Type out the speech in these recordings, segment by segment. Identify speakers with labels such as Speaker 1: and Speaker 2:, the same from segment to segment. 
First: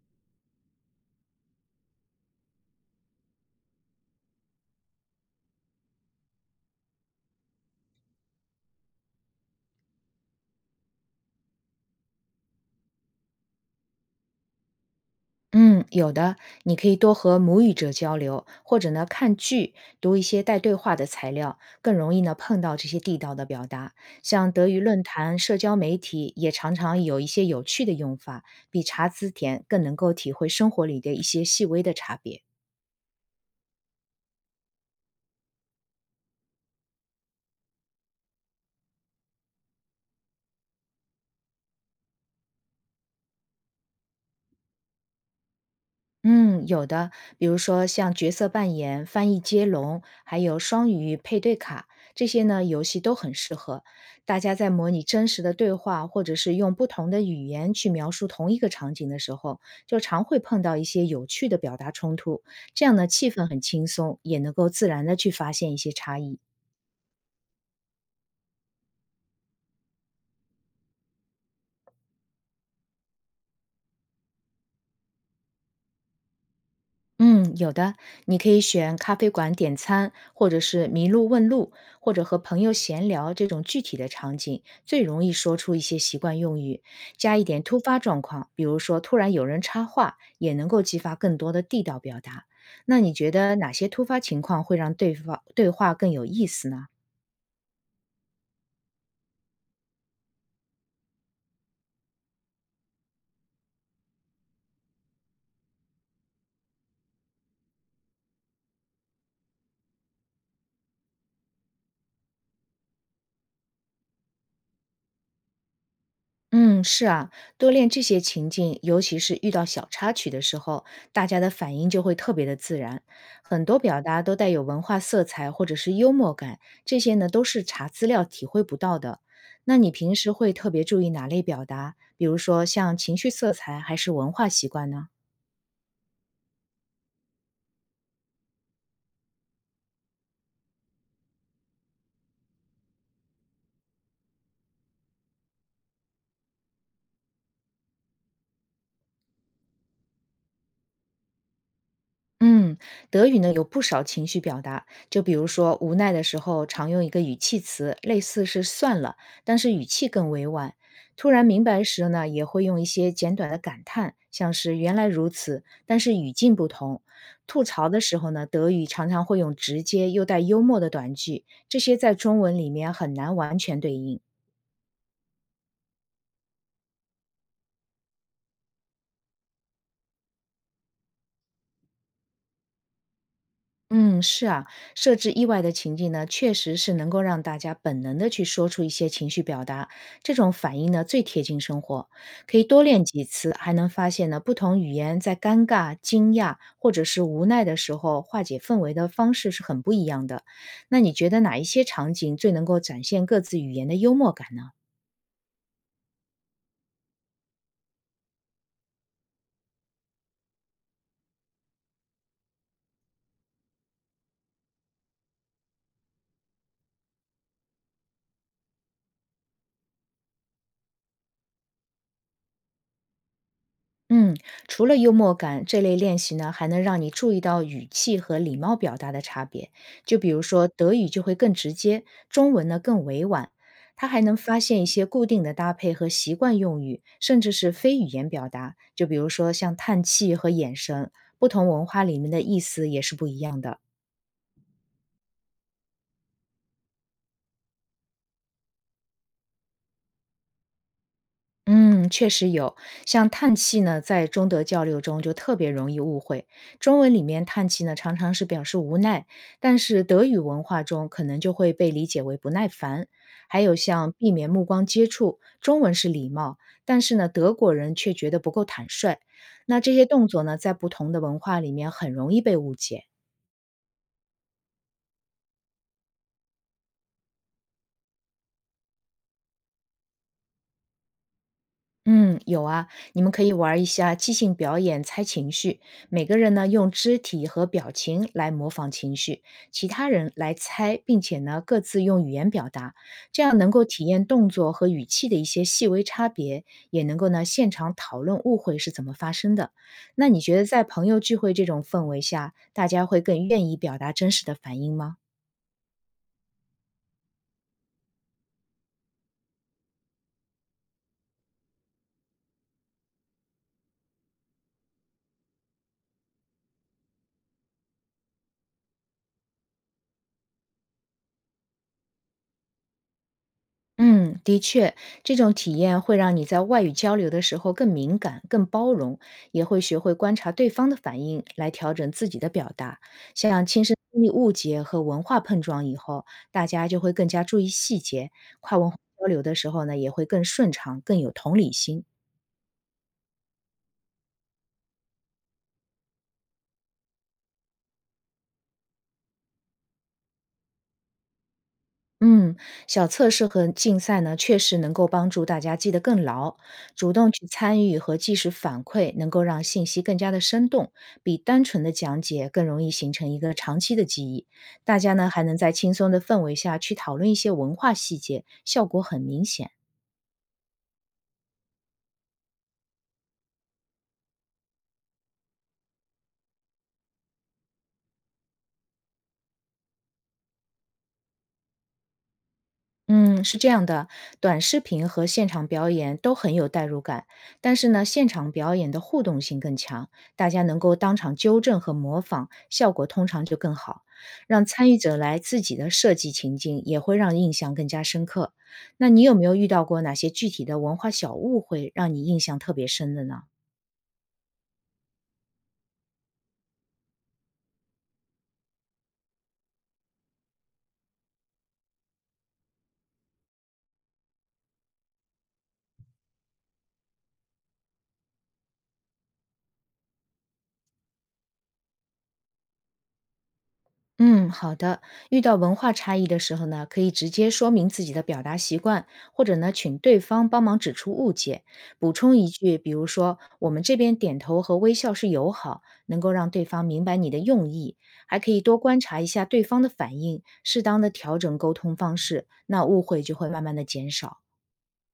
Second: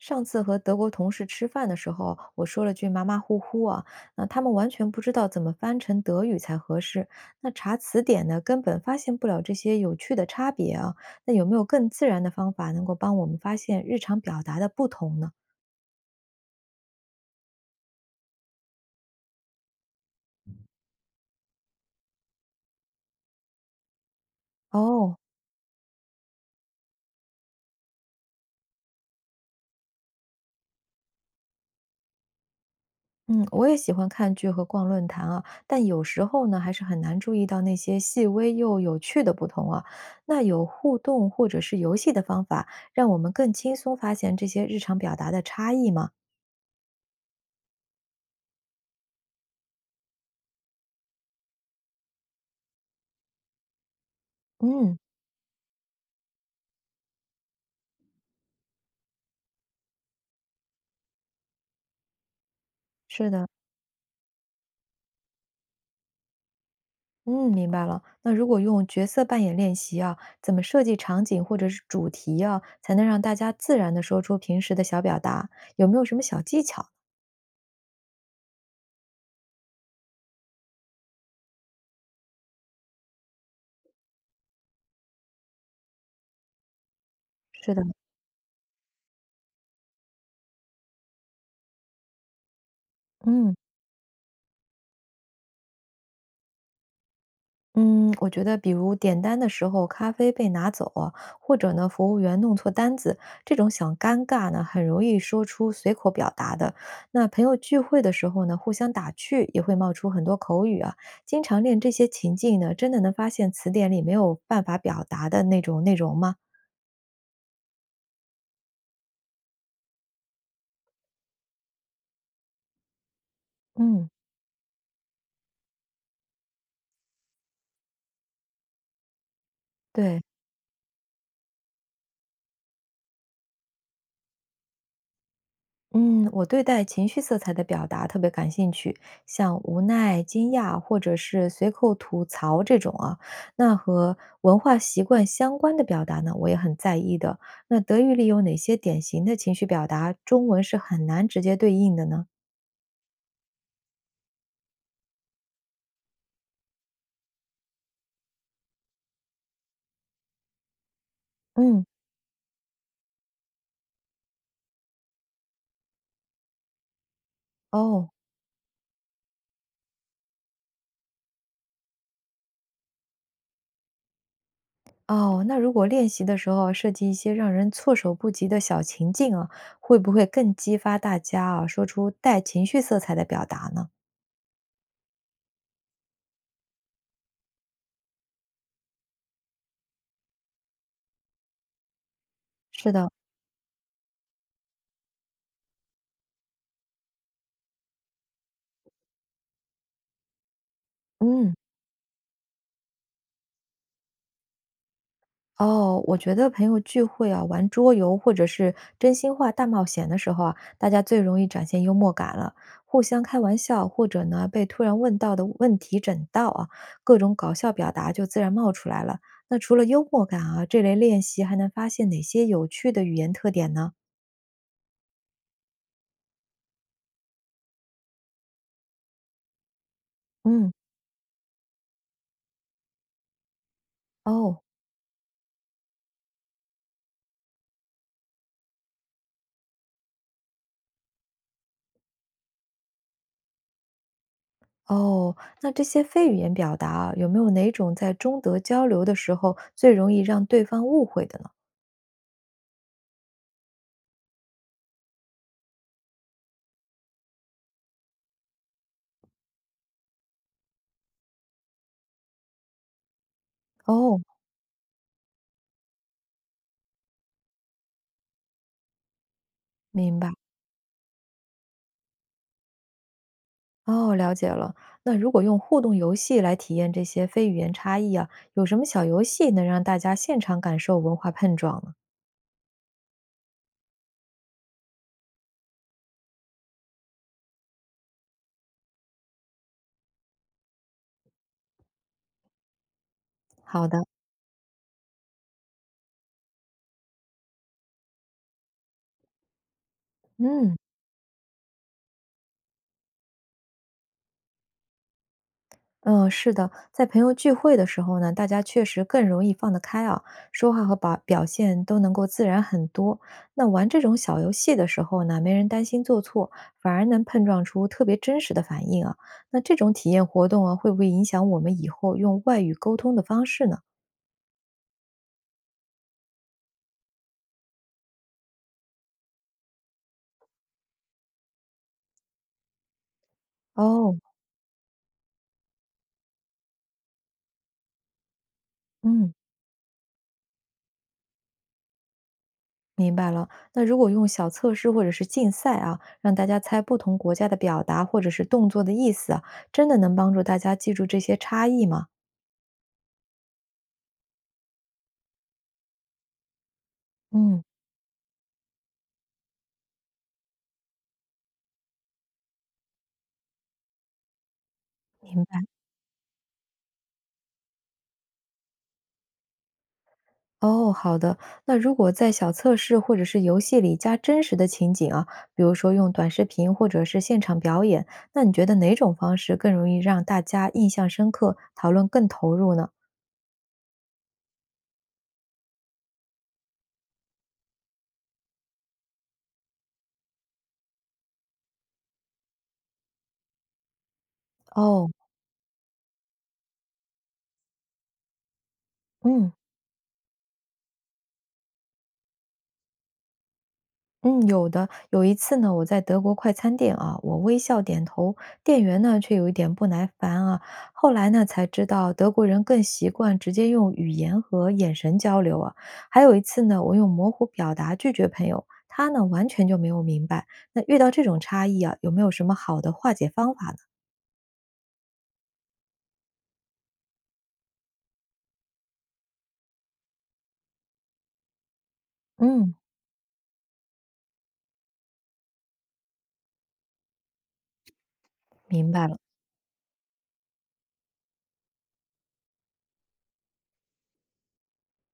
Speaker 1: 上次和德国同事吃饭的时候，我说了句马马虎虎啊，那他们完全不知道怎么翻成德语才合适。那查词典呢，根本发现不了这些有趣的差别啊。那有没有更自然的方法能够帮我们发现日常表达的不同呢？
Speaker 2: 嗯，有的，你可以多和母语者交流，或者呢看剧，读一些带对话的材料，更容易呢碰到这些地道的表达。像德语论
Speaker 1: 哦，
Speaker 2: 坛、社交媒体也常常有一些有趣的用法，比查词典更能够体会生活里的一些细微的差别。
Speaker 1: 嗯，我也喜欢看剧和逛论坛啊，但有时候呢，还是很难注意到那些细微又有趣的不同啊。那有互动或者是游戏的方法，让我们更轻松发现这些日常表达的差异吗？
Speaker 2: 嗯，有的，比如说像角色扮演、翻译接龙，还有双语配对卡，这些呢游戏都很适合。大家在模
Speaker 1: 嗯。
Speaker 2: 拟真实的对话，或者是用不同的语言去描述同一个场景的时候，就常会碰到一些有趣的表达冲突。这样呢，
Speaker 1: 是
Speaker 2: 气氛
Speaker 1: 的，
Speaker 2: 很轻松，也能够自然的去发现一些差异。
Speaker 1: 嗯，明白了。那如果用角色扮演练习啊，怎么设计场景或者是主题啊，才能让大家自然的说出平时的小表达？有没有什么小技巧？
Speaker 2: 嗯，有的，你可以选咖啡馆点餐，或者是迷路问路，或者和朋友闲聊这种具体的场景，最容易说出一些习惯用语，加一点
Speaker 1: 是
Speaker 2: 突
Speaker 1: 的，
Speaker 2: 发状况，比如说突然有人插话，也能够激发更多的地道表达。那你觉
Speaker 1: 嗯。
Speaker 2: 得哪些突发情况会让对话更有意思呢？
Speaker 1: 嗯，我觉得比如点单的时候咖啡被拿走啊或者呢服务员弄错单子，这种小尴尬呢，很容易说出随口表达的。那朋友聚会的时候呢，互相打趣也会冒出很多口语啊。经常练这些情境呢，真的能发现词典里没有办法表达的那种内容吗？
Speaker 2: 嗯，是啊，多练这些情境，尤其是遇到小插曲的时候，大家的反应就会特别的自然。很多表
Speaker 1: 嗯，
Speaker 2: 达都带有文化色彩或者是幽默感，这些呢都是查资料体会不到的。那你平
Speaker 1: 对。
Speaker 2: 时会特别注意哪类表达？比如说像情绪色彩还是文化习惯呢？
Speaker 1: 嗯，我对待情绪色彩的表达特别感兴趣，像无奈、惊讶或者是随口吐槽这种啊，那和文化习惯相关的表达呢，我也很在意的。那德语里有哪些典型的情绪表达，中文是很难直接对应的呢？
Speaker 2: 嗯，德语呢有不少情绪表达，就比如说无奈的时候，常用一个语气词，类似是“算了”，但是语气更委婉。突然明
Speaker 1: 嗯，
Speaker 2: 白时呢，也会用一些简短的感叹，像是“原来如此”，但是语境不同。吐槽的
Speaker 1: 哦
Speaker 2: 时候呢，德语常常会用直接又带幽默的短句，这些在中文里面很难完全对应。
Speaker 1: 哦，那如果练习的时候设计一些让人措手不及的小情境啊，会不会更激发大家啊说出带情绪色彩的表达呢？
Speaker 2: 嗯，是啊，设置意外的情境呢，确实是能够让大家本能的去说出一些情绪表达，这种反应呢最贴近生活，可以多
Speaker 1: 是
Speaker 2: 练
Speaker 1: 的，
Speaker 2: 几次，还能发现呢不同语言在尴尬、惊讶或者是无奈的时候化解氛围的方式是很不一样的。那你觉得
Speaker 1: 嗯。
Speaker 2: 哪一些场景最能够展现各自语言的幽默感呢？
Speaker 1: 哦，我觉得朋友聚会啊，玩桌游或者是真心话大冒险的时候啊，大家最容易展现幽默感了，互相开玩笑，或者呢被突然问到的问题整到啊，各种搞笑表达就自然冒出来了。那除了幽默感啊，这类练习还能发现哪些有趣的语言特点呢？
Speaker 2: 嗯，除了幽默感，这类练习呢，还能让你注意到语气和礼貌表达的差别。就比如说，
Speaker 1: 嗯，
Speaker 2: 德语就会更直接，中文呢更委婉。它还能发
Speaker 1: 哦
Speaker 2: 现一些固定的搭配和习惯用语，甚至是非语言表达。就比如说像叹气和眼神，不同文化里面的意思也是不一样的。
Speaker 1: 哦，那这些非语言表达啊，有没有哪种在中德交流的时候最容易让对方误会的呢？
Speaker 2: 嗯，确实有，像叹气呢，在中德交流中就特别容易误会。中文里面叹气呢，常常是表示无奈，但是德语文化中可能就会被理解为不耐烦。还有像
Speaker 1: 哦，
Speaker 2: 避免目光接触，中文是礼貌，但是呢，德国人却觉得不够坦率。那这些
Speaker 1: 明
Speaker 2: 动
Speaker 1: 白。
Speaker 2: 作呢，在不同的文化里面很容易被误解。
Speaker 1: 哦，了解了。那如果用互动游戏来体验这些非语言差异啊，有什么小游戏能让大家现场感受文化碰撞呢？
Speaker 2: 嗯，有啊，你们可以玩一下即兴表演猜情绪，每个人呢用肢体和表情来模仿情绪，其他人来猜，并且呢各自用语言表达，这样能够
Speaker 1: 好的，
Speaker 2: 体验动作和语气的一些细微差别，也能够呢现场讨论误会是怎么发生的。那你觉得
Speaker 1: 嗯
Speaker 2: 在朋友聚会这种氛围下，大家会更愿意表达真实的反应吗？
Speaker 1: 嗯，是的，在朋友聚会的时候呢，大家确实更容易放得开啊，说话和表现都能够自然很多。那玩这种小游戏的时候呢，没人担心做错，反而能碰撞出特别真实的反应啊。那这种体验活动啊，会不会影响我们以后用外语沟通的方式呢？
Speaker 2: 嗯，的确，这种体验会让你在外语交流的时候更敏感、更包容，也会学会观察对方的反应来调整自己的表达。像亲身
Speaker 1: 哦，
Speaker 2: 经历误解和文化碰撞以后，大家就会更加注意细节，跨文化交
Speaker 1: 嗯。
Speaker 2: 流的时候呢，也会更顺畅、更有同理心。
Speaker 1: 明白了。那如果用小测试或者是竞赛啊，让大家猜不同国家的表达或者是动作的意思啊，真的能帮助大家记住这些差异吗？
Speaker 2: 嗯，小测试和竞赛呢，确实能够帮助大家记得更牢。主动去
Speaker 1: 嗯，
Speaker 2: 参与和及时反馈，能够让信息更加的生动，比单纯的讲解更容易形成一个长期的记忆。大家呢，还
Speaker 1: 明
Speaker 2: 能
Speaker 1: 白。
Speaker 2: 在轻松的氛围下去讨论一些文化细节，效果很明显。
Speaker 1: 哦，好的。那如果在小测试或者是游戏里加真实的情景啊，比如说用短视频或者是现场表演，那你觉得哪种方式更容易让大家印象深刻，讨论更投入呢？
Speaker 2: 嗯，是这样的，短视频和现场表演都很有代入感，但是呢，现场表演的互动性更强，大家能够当场纠正和模仿，效果通常就更好。让参与
Speaker 1: 哦，
Speaker 2: 者来自己的设计情境，也会让印象更加深刻。那你有没
Speaker 1: 嗯。
Speaker 2: 有遇到过哪些具体的文化小误会，让你印象特别深的呢？
Speaker 1: 嗯，有的。有一次呢，我在德国快餐店啊，我微笑点头，店员呢却有一点不耐烦啊。后来呢才知道，德国人更习惯直接用语言和眼神交流啊。还有一次呢，我用模糊表达拒绝朋友，他呢完全就没有明白。那遇到这种差异啊，有没有什么好的化解方法呢？
Speaker 2: 嗯，好的。遇到文化差异的时候呢，可以直接说明自己的表达习惯，或者呢，请对方帮忙指出误解，补充一
Speaker 1: 嗯，
Speaker 2: 句，比如说我们这边点头和微笑是友好，能够让对方明白你的用意。还可以多
Speaker 1: 明
Speaker 2: 观
Speaker 1: 白了。
Speaker 2: 察一下对方的反应，适当的调整沟通方式，那误会就会慢慢的减少。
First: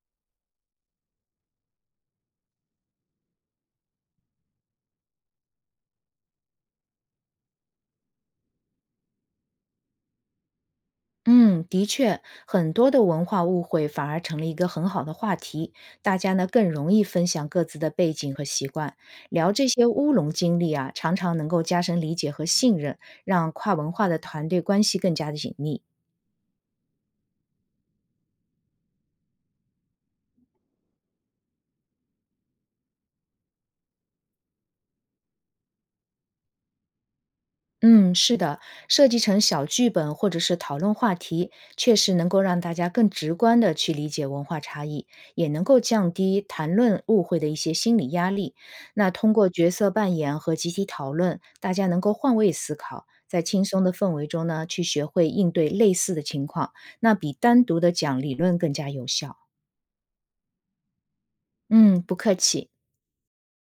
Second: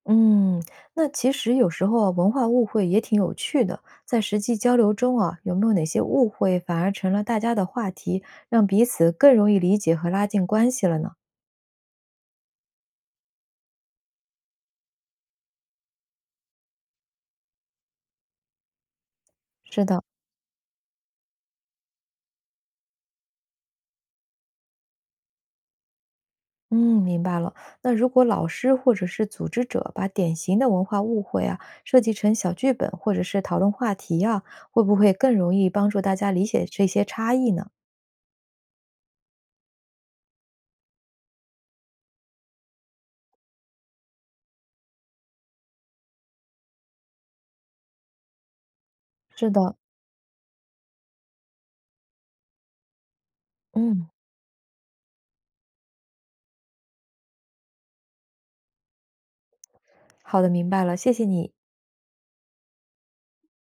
Speaker 1: 嗯，那其实有时候啊文化误会也挺有趣的。在实际交流中啊，有没有哪些误会反而成了大家的话题，让彼此更容易理解和拉近关系了呢？
Speaker 2: 嗯，的确，很多的文化误会反而成了一个很好的话题，大家呢更容易分享各自的背景和习惯，聊这
Speaker 1: 是
Speaker 2: 些
Speaker 1: 的，
Speaker 2: 乌龙经历啊，常常能够加深理解和信任，让跨文化的团队关系更加的紧密。
Speaker 1: 嗯，明白了。那如果老师或者是组织者把典型的文化误会啊，设计成小剧本或者是讨论话题啊，会不会更容易帮助大家理解这些差异呢？
Speaker 2: 嗯，是的，设计成小剧本或者是讨论话题，确实能够让大家更直观的去理解文化差异，也能够降低谈论误会的一些心理压力。那通过
Speaker 1: 是
Speaker 2: 角
Speaker 1: 的，
Speaker 2: 色扮演和集体讨论，大家能够换位思考，在轻松的
Speaker 1: 嗯，
Speaker 2: 氛围中呢，去学会应对类似的情况，那比单独的讲理论更加有效。
Speaker 1: 好的，明白了，谢谢你。
Speaker 2: 嗯，不客气。